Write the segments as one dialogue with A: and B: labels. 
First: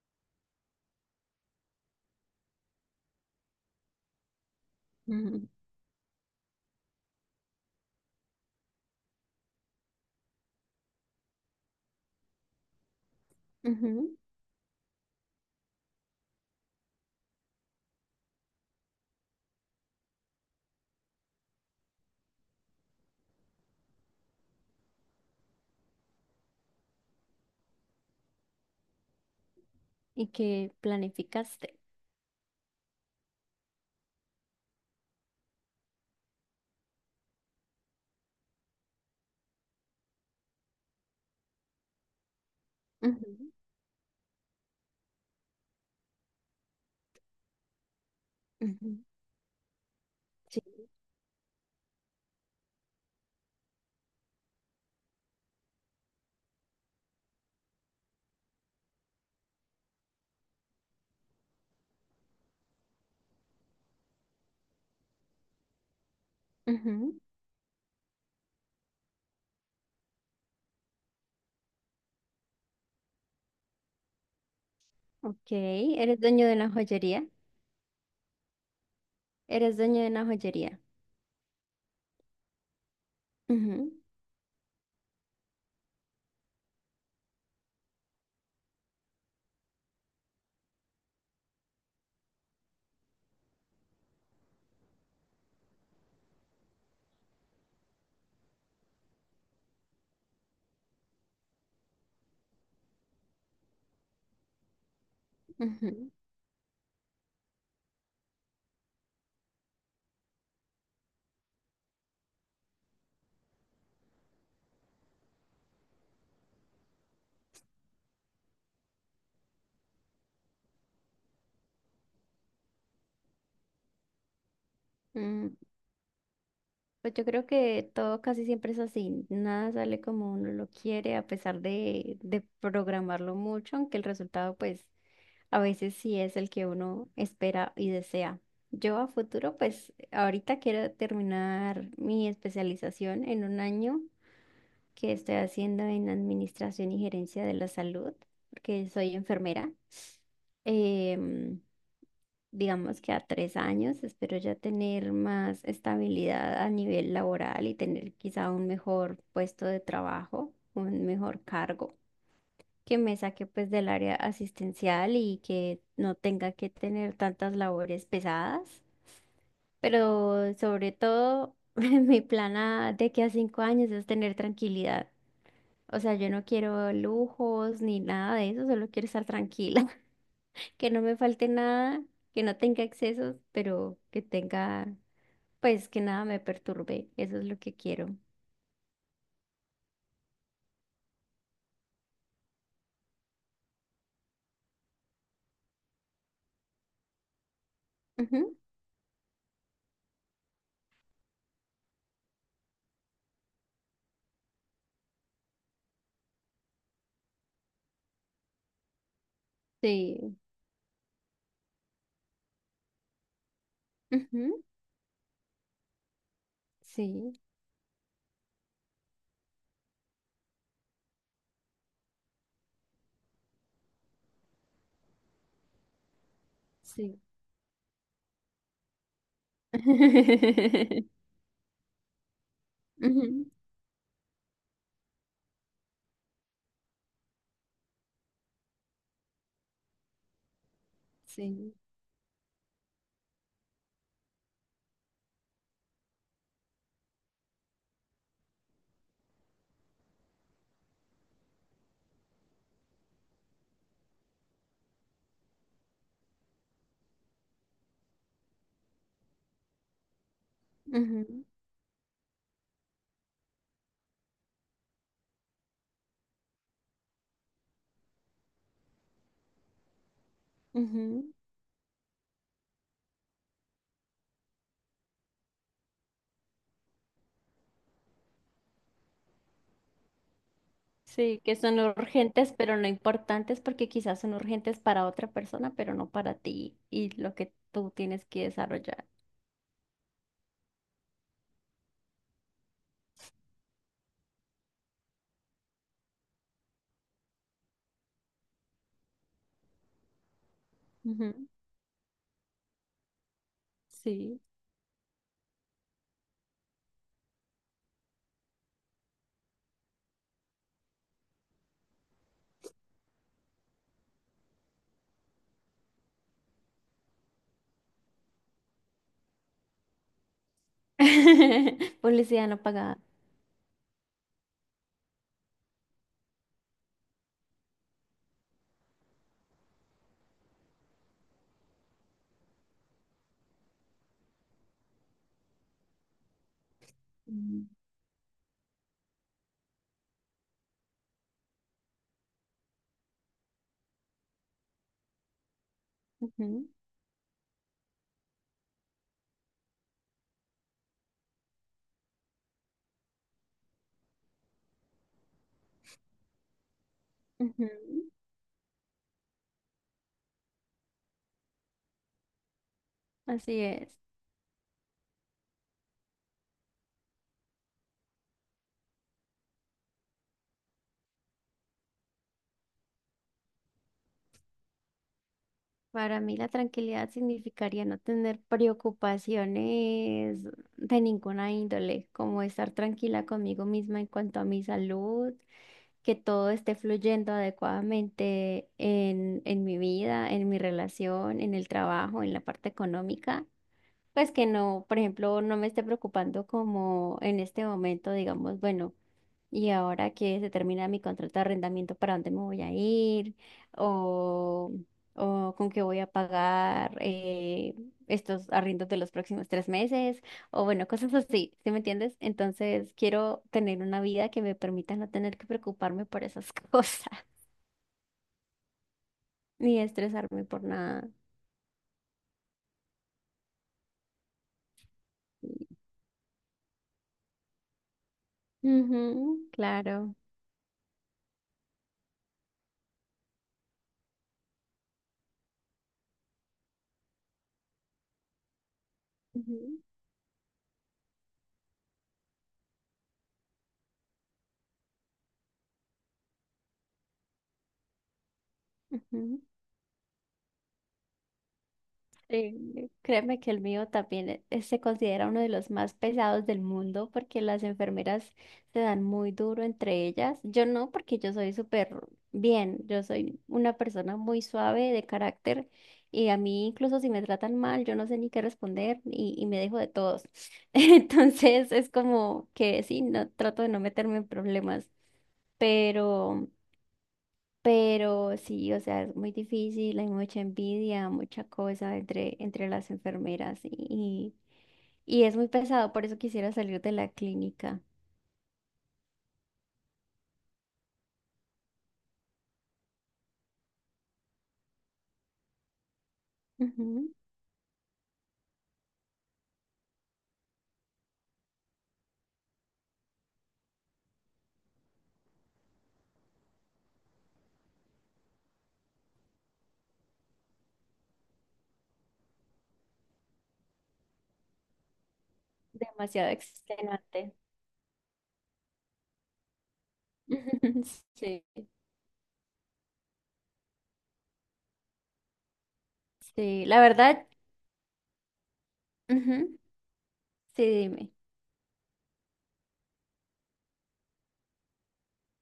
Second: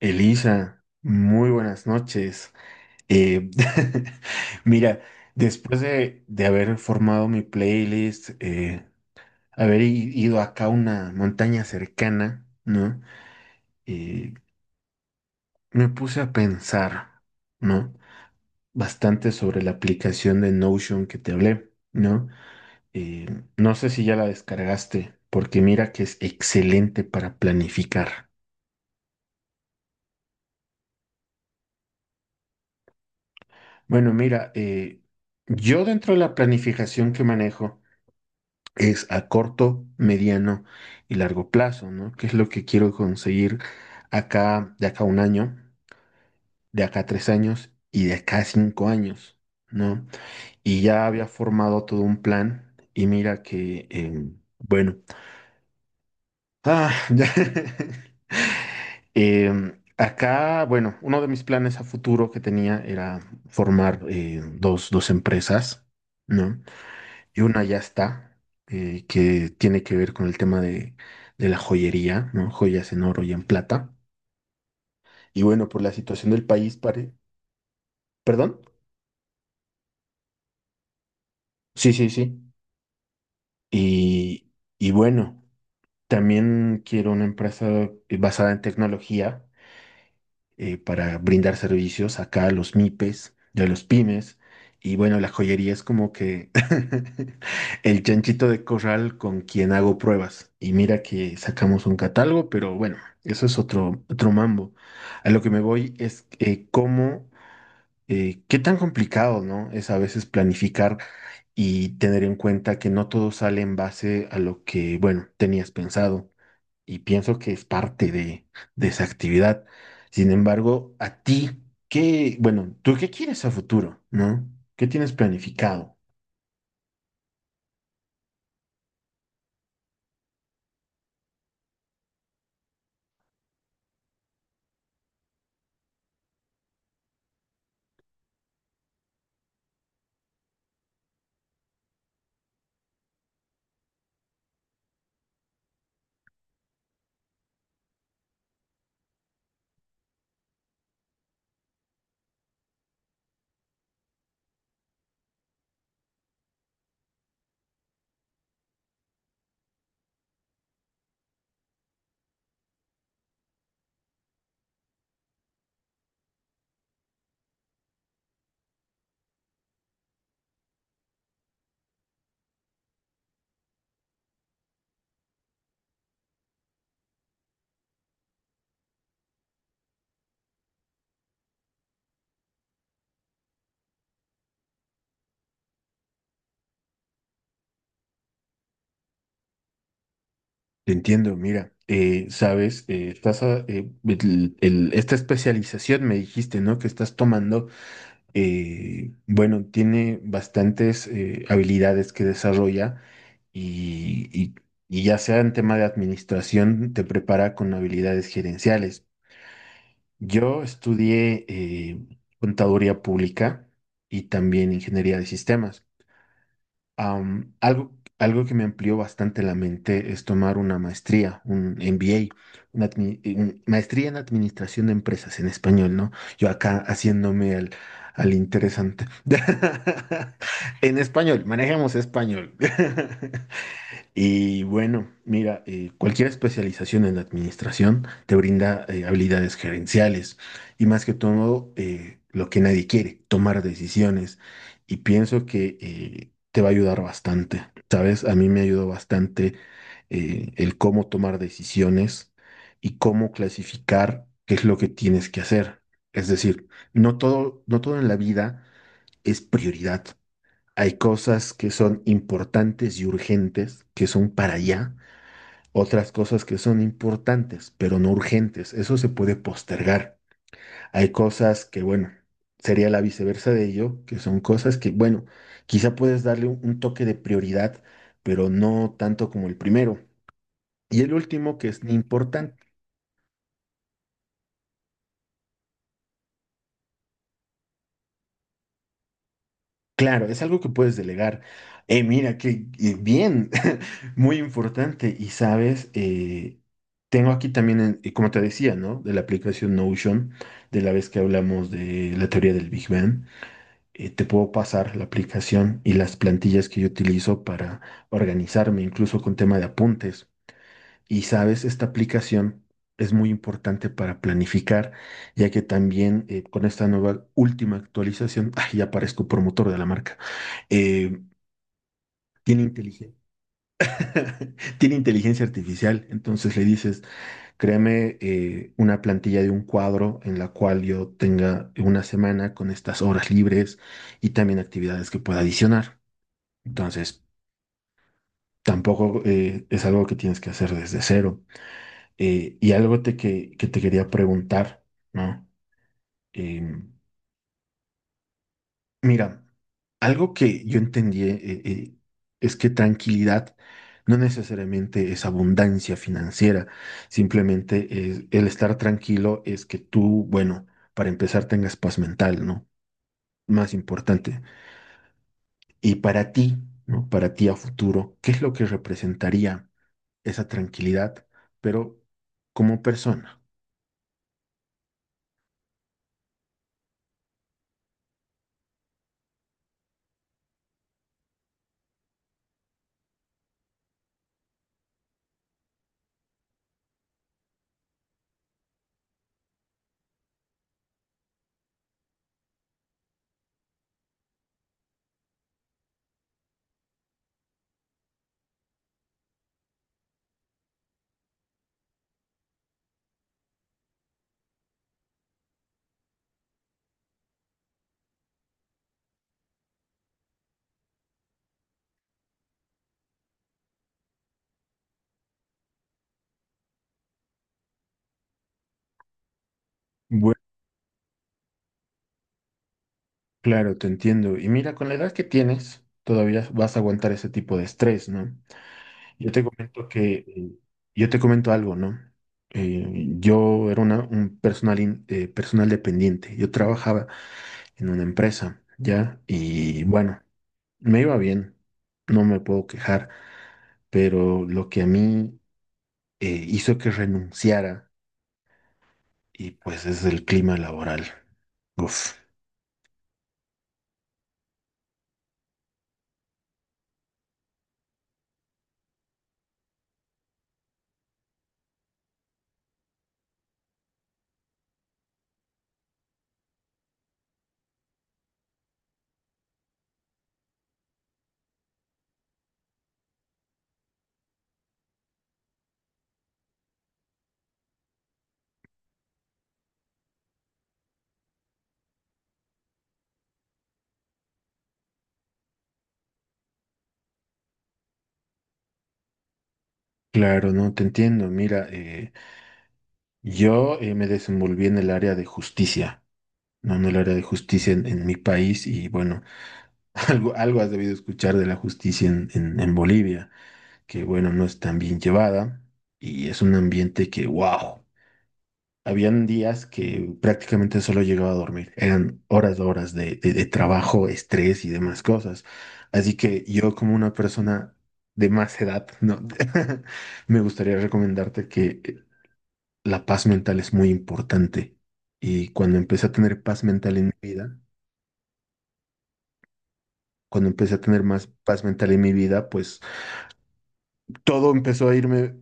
A: Elisa, muy buenas noches. Eh, mira,
B: Ujú,
A: después de haber formado mi playlist, ido acá a una montaña cercana, ¿no?
B: ujú.
A: Eh, me puse a pensar, ¿no? Bastante sobre la aplicación de Notion que te hablé, ¿no? Eh, no sé si ya la descargaste, porque mira que es excelente para planificar.
B: Y qué planificaste.
A: Bueno, mira, yo dentro de la planificación que manejo, es a corto, mediano y largo plazo, ¿no? ¿Qué es lo que quiero
B: Ujú,
A: conseguir acá, de acá a un año, de acá a tres años y de acá a cinco
B: ujú,
A: años, ¿no?
B: Sí.
A: Y ya había formado todo un plan y mira que, bueno, ya. Acá, bueno, uno de mis planes a futuro que tenía era formar dos empresas, ¿no?
B: ujú.
A: Y una ya está, que tiene que ver con el tema de la joyería, ¿no? Joyas en oro y en plata. Y
B: Ok,
A: bueno, por la
B: eres
A: situación del
B: dueño de una
A: país, pare...
B: joyería.
A: ¿Perdón?
B: Eres dueño de una joyería.
A: Sí, sí, sí.
B: Ujú,
A: Y, y bueno, también quiero una empresa basada en tecnología para brindar servicios acá a los MIPES, de los pymes. Y bueno, la joyería es como que el chanchito de corral con quien hago pruebas. Y mira que sacamos un catálogo, pero bueno, eso es otro mambo. A lo que me voy
B: ujú.
A: es cómo, qué tan complicado, ¿no? Es a veces planificar y tener en cuenta que no todo sale en base a lo que, bueno, tenías pensado y pienso que es parte de esa actividad. Sin embargo, a ti, ¿qué, bueno, tú qué quieres a futuro, ¿no? ¿Qué tienes
B: Mm,
A: planificado?
B: Pues yo creo que todo casi siempre es así. Nada sale como uno lo quiere, a pesar de programarlo mucho, aunque el resultado, pues, a veces sí es el que uno espera y desea. Yo a futuro, pues, ahorita quiero terminar mi especialización en un año. Que estoy haciendo en Administración y Gerencia de la Salud, porque soy enfermera. Em, digamos que a 3 años espero ya tener más estabilidad a nivel laboral y tener quizá un mejor puesto de trabajo, un mejor cargo. Que me saque pues del área asistencial y que no tenga que tener tantas labores pesadas, pero sobre todo mi plan de que a 5 años es tener tranquilidad. O sea, yo no quiero lujos ni nada de eso, solo quiero estar tranquila, que no me falte nada, que no tenga excesos, pero que tenga, pues que nada me perturbe, eso es lo que quiero.
A: Te entiendo, mira, sabes, esta especialización me dijiste, ¿no? Que estás tomando,
B: Ujú,
A: bueno, tiene bastantes habilidades que desarrolla y, y y ya sea en tema de administración, te prepara con habilidades gerenciales.
B: Sí,
A: Yo estudié contaduría pública y
B: ujú,
A: también ingeniería de sistemas.
B: sí,
A: Am, algo, algo que me amplió bastante la mente es tomar una maestría, un MBA, maestría en administración de empresas en español, ¿no? Yo acá
B: sí.
A: haciéndome al, al interesante. En español, manejemos español.
B: Ujú,
A: Y bueno, mira, cualquier especialización en administración te brinda habilidades gerenciales y más que todo
B: Sí,
A: lo que nadie quiere, tomar decisiones. Y pienso que te va a ayudar bastante, ¿sabes? A mí me ayudó bastante el cómo tomar decisiones y cómo clasificar qué es lo que tienes que hacer. Es decir, no todo en la vida es prioridad. Hay
B: ujú,
A: cosas que son importantes y urgentes, que son para allá. Otras cosas que son importantes, pero no urgentes. Eso se puede postergar. Hay
B: ujú.
A: cosas que, bueno, sería la viceversa de ello, que son cosas que, bueno, quizá puedes darle un toque de prioridad, pero no tanto como el primero. Y el
B: Sí, que
A: último, que
B: son
A: es
B: urgentes,
A: importante.
B: pero no importantes, porque quizás son urgentes para otra persona, pero no para ti y lo que tú tienes que desarrollar.
A: Claro, es algo que puedes delegar. Mira, qué bien, muy importante. Y sabes, tengo aquí también, como te decía, ¿no? De la aplicación Notion, de la vez que
B: Ujú,
A: hablamos de la teoría del Big Bang, te
B: Sí.
A: puedo pasar la aplicación y las plantillas que yo utilizo para organizarme, incluso con tema de apuntes. Y sabes, esta aplicación es muy importante para planificar, ya que también con esta nueva última actualización, ay, ya parezco promotor de la marca, eh,
B: Publicidad
A: tiene
B: no pagada.
A: inteligencia, tiene inteligencia artificial. Entonces le dices, créame una plantilla de un cuadro en la cual yo tenga una semana con estas horas libres y también actividades que pueda adicionar. Entonces,
B: Mm.
A: tampoco es algo que tienes que hacer desde cero. Y algo que te quería preguntar, ¿no? Em, mira, algo que yo entendí eh, es que tranquilidad no necesariamente es abundancia financiera,
B: Ujú,
A: simplemente
B: ujú.
A: el estar tranquilo es que tú, bueno, para empezar tengas paz mental, ¿no?
B: Así
A: Más
B: es.
A: importante. Y para ti, ¿no? Para ti a futuro, ¿qué es lo que representaría esa tranquilidad, pero como persona?
B: Para mí la tranquilidad significaría no tener preocupaciones de ninguna índole, como estar tranquila conmigo misma en cuanto a mi salud, que todo esté fluyendo adecuadamente en mi vida, en mi relación, en el trabajo, en la parte económica. Pues que no, por ejemplo, no me esté preocupando como en este momento, digamos, bueno. Y ahora que se termina mi contrato de arrendamiento, ¿para dónde me voy a ir? ¿O, o con qué voy a pagar estos arriendos de los próximos 3 meses? O bueno, cosas así, ¿sí me entiendes? Entonces quiero tener una vida que me permita no tener que preocuparme por esas cosas, ni estresarme por nada.
A: Claro, te entiendo. Y mira, con la edad que tienes, todavía vas a aguantar ese tipo de estrés, ¿no? Yo te
B: Ujú,
A: comento
B: claro.
A: que, yo te comento algo, ¿no? Yo era una, un personal, personal dependiente. Yo trabajaba en una empresa, ¿ya?
B: Ujú,
A: Y bueno, me iba bien, no me puedo quejar, pero lo que a mí hizo que renunciara,
B: ujú.
A: y pues es el clima laboral. Uf,
B: Sí, créeme que el mío también se considera uno de los más pesados del mundo porque las enfermeras se dan muy duro entre ellas. Yo no, porque yo soy súper bien, yo soy una persona muy suave de carácter y a mí incluso si me tratan mal, yo no sé ni qué responder y me dejo de todos. Entonces es como que sí, no, trato de no meterme en problemas, pero... Pero sí, o sea, es muy difícil, hay mucha envidia, mucha cosa entre las enfermeras y es muy pesado, por eso quisiera salir de la clínica.
A: claro, no te entiendo. Mira, yo me desenvolví en el área de justicia, no en el
B: Ujú,
A: área de justicia en mi país y bueno, algo has debido escuchar de la justicia en, en Bolivia, que bueno, no es tan bien llevada y es un ambiente que, wow, habían días que prácticamente solo llegaba a dormir, eran horas, horas de trabajo, estrés y demás cosas. Así
B: Demasiado
A: que yo como una
B: extenuante.
A: persona de más edad, no, me gustaría
B: Sí,
A: recomendarte que la paz mental es muy importante. Y cuando empecé a tener paz
B: sí, la
A: mental en
B: verdad,
A: mi vida,
B: ujú,
A: cuando
B: Sí,
A: empecé a tener
B: dime.
A: más paz mental en mi vida, pues todo empezó a irme,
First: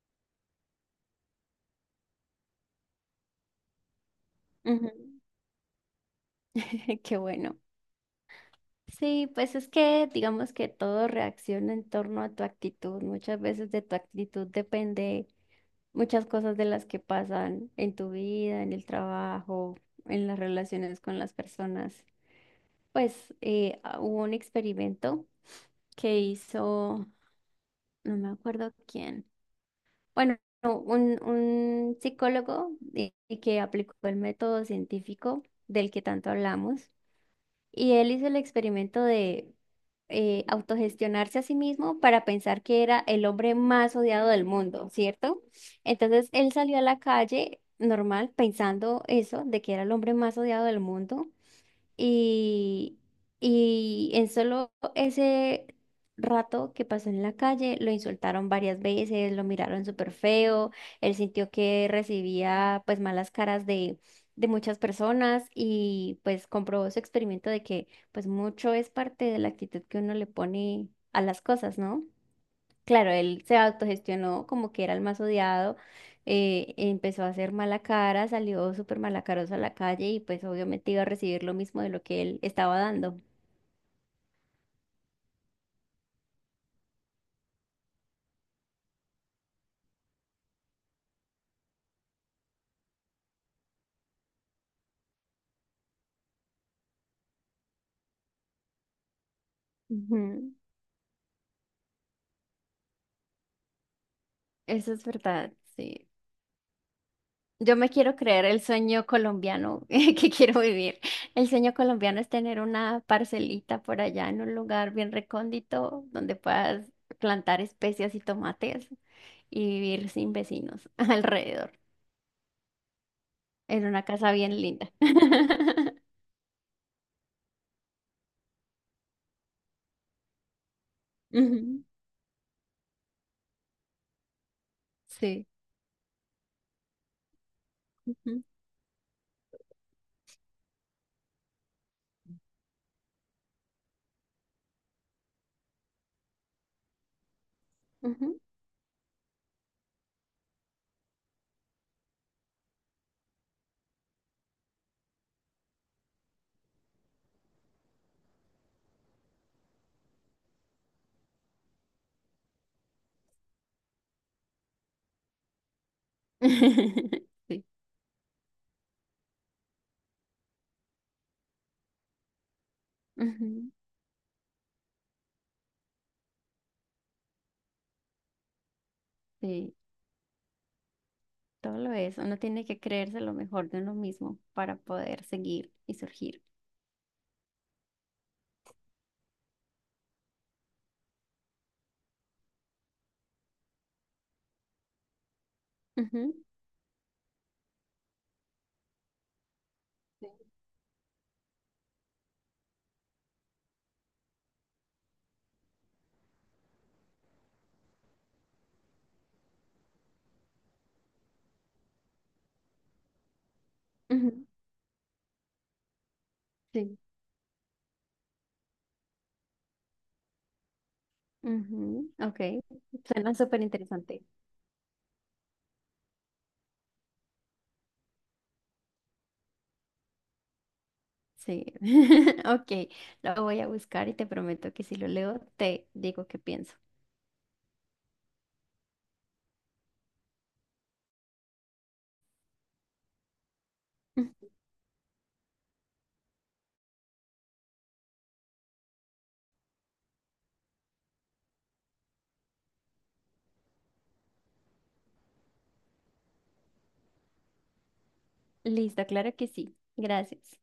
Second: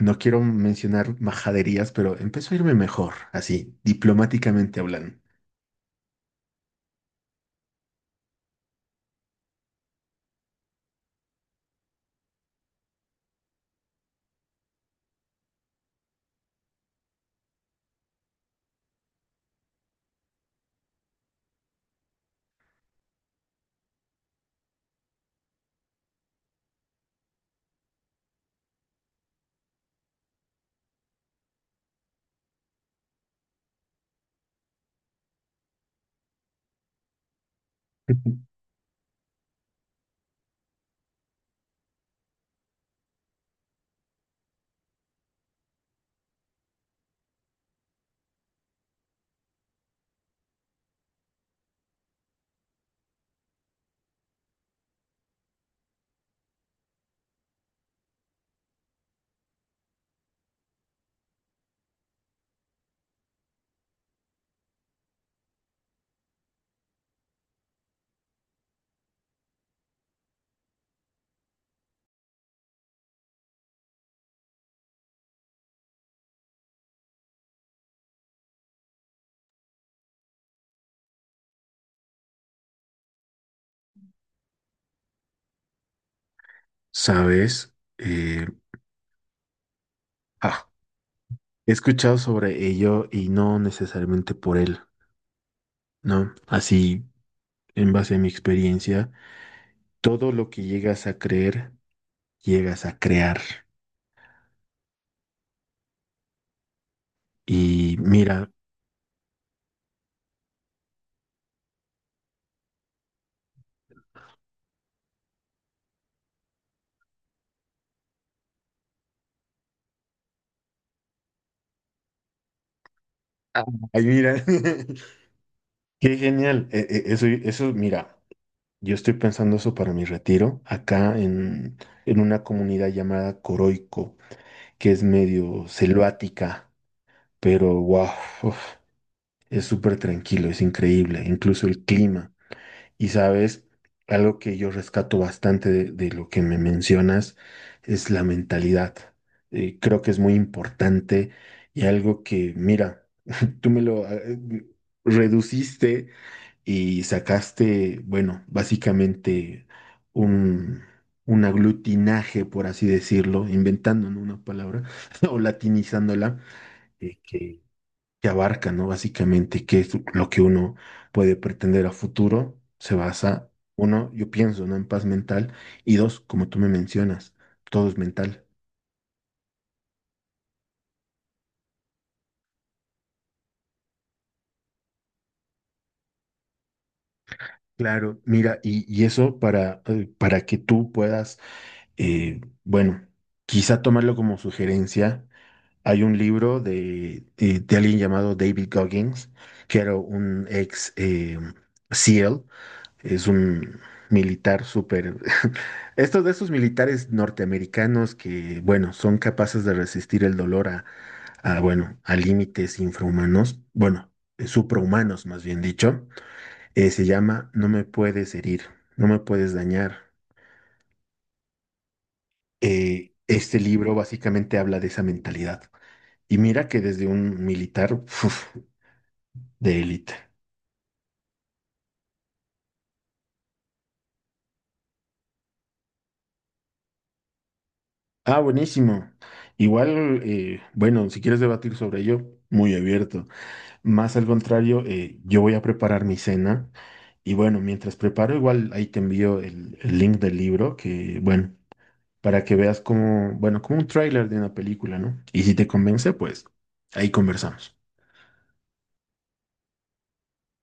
A: no quiero mencionar majaderías, pero empezó a irme mejor, así, diplomáticamente
B: Ujú,
A: hablando.
B: Qué bueno. Sí, pues es que digamos que todo reacciona en torno a tu actitud. Muchas veces de tu actitud depende muchas cosas de las que pasan en tu vida, en el trabajo, en las relaciones con las personas. Pues hubo un experimento que hizo, no me acuerdo quién, bueno, no, un psicólogo y que aplicó el método científico del que tanto hablamos y él hizo el experimento de autogestionarse a sí mismo para pensar que era el hombre más odiado del mundo, ¿cierto? Entonces él salió a la calle normal pensando eso, de que era el hombre más odiado del mundo. Y, y en solo ese rato que pasó en la calle, lo insultaron varias veces, lo miraron súper feo, él sintió que recibía pues malas caras de muchas personas y pues comprobó su experimento de que pues mucho es parte de la actitud que uno le pone a las cosas, ¿no? Claro, él se autogestionó como que era el más odiado, empezó a hacer mala cara, salió súper malacaroso a la calle y pues obviamente iba a recibir lo mismo de lo que él estaba dando.
A: ¿Sabes? Ah, he escuchado sobre ello y no necesariamente por él, ¿no? Así, en base a mi experiencia, todo lo
B: Ujú,
A: que llegas a creer, llegas a crear.
B: Eso es verdad, sí. Yo me
A: Y
B: quiero creer
A: mira,
B: el sueño colombiano que quiero vivir. El sueño colombiano es tener una parcelita por allá en un lugar bien recóndito donde puedas plantar especias y tomates y vivir sin vecinos alrededor, en
A: ay,
B: una casa
A: mira,
B: bien linda.
A: qué genial. Eso, mira, yo estoy pensando eso para mi retiro, acá
B: Ujú,
A: en una comunidad llamada Coroico, que es
B: Sí.
A: medio selvática, pero wow,
B: ujú,
A: es súper tranquilo, es increíble, incluso el clima. Y sabes, algo que yo rescato bastante de lo que me mencionas es la
B: ujú.
A: mentalidad. Creo que es muy importante y algo que, mira, tú me lo reduciste y sacaste, bueno, básicamente un, un aglutinaje, por así decirlo, inventando, ¿no? una palabra o latinizándola, eh, que,
B: Sí.
A: que abarca, ¿no? Básicamente qué es lo que uno puede pretender a futuro, se basa,
B: ujú,
A: uno, yo pienso, ¿no? En paz mental, y dos, como tú me mencionas, todo es mental.
B: Sí. Todo lo es. Uno tiene que creerse lo mejor de uno mismo para poder seguir y surgir.
A: Claro, mira, y eso para que tú puedas, bueno, quizá tomarlo como sugerencia. Hay un
B: Ujú,
A: libro de alguien llamado David Goggins, que era
B: Sí.
A: un ex SEAL, es un militar súper... Estos de esos militares norteamericanos que, bueno, son capaces de resistir el dolor bueno, a límites infrahumanos, bueno,
B: ujú,
A: suprahumanos más bien dicho,
B: Sí.
A: se llama No me puedes herir, no me puedes dañar.
B: ujú, Ok. Suena
A: Este
B: súper
A: libro
B: interesante.
A: básicamente habla de esa mentalidad. Y mira que desde un militar, de élite.
B: Sí. Ok. Lo voy a buscar y te prometo que si lo leo, te digo qué pienso.
A: Ah, buenísimo. Igual, bueno, si quieres debatir sobre ello, muy abierto. Más al contrario, yo voy a preparar mi cena y bueno, mientras preparo, igual ahí te envío el link del libro que, bueno, para que veas como, bueno, como un tráiler de una película, ¿no? Y si te convence, pues ahí conversamos.
B: Listo, claro que sí. Gracias.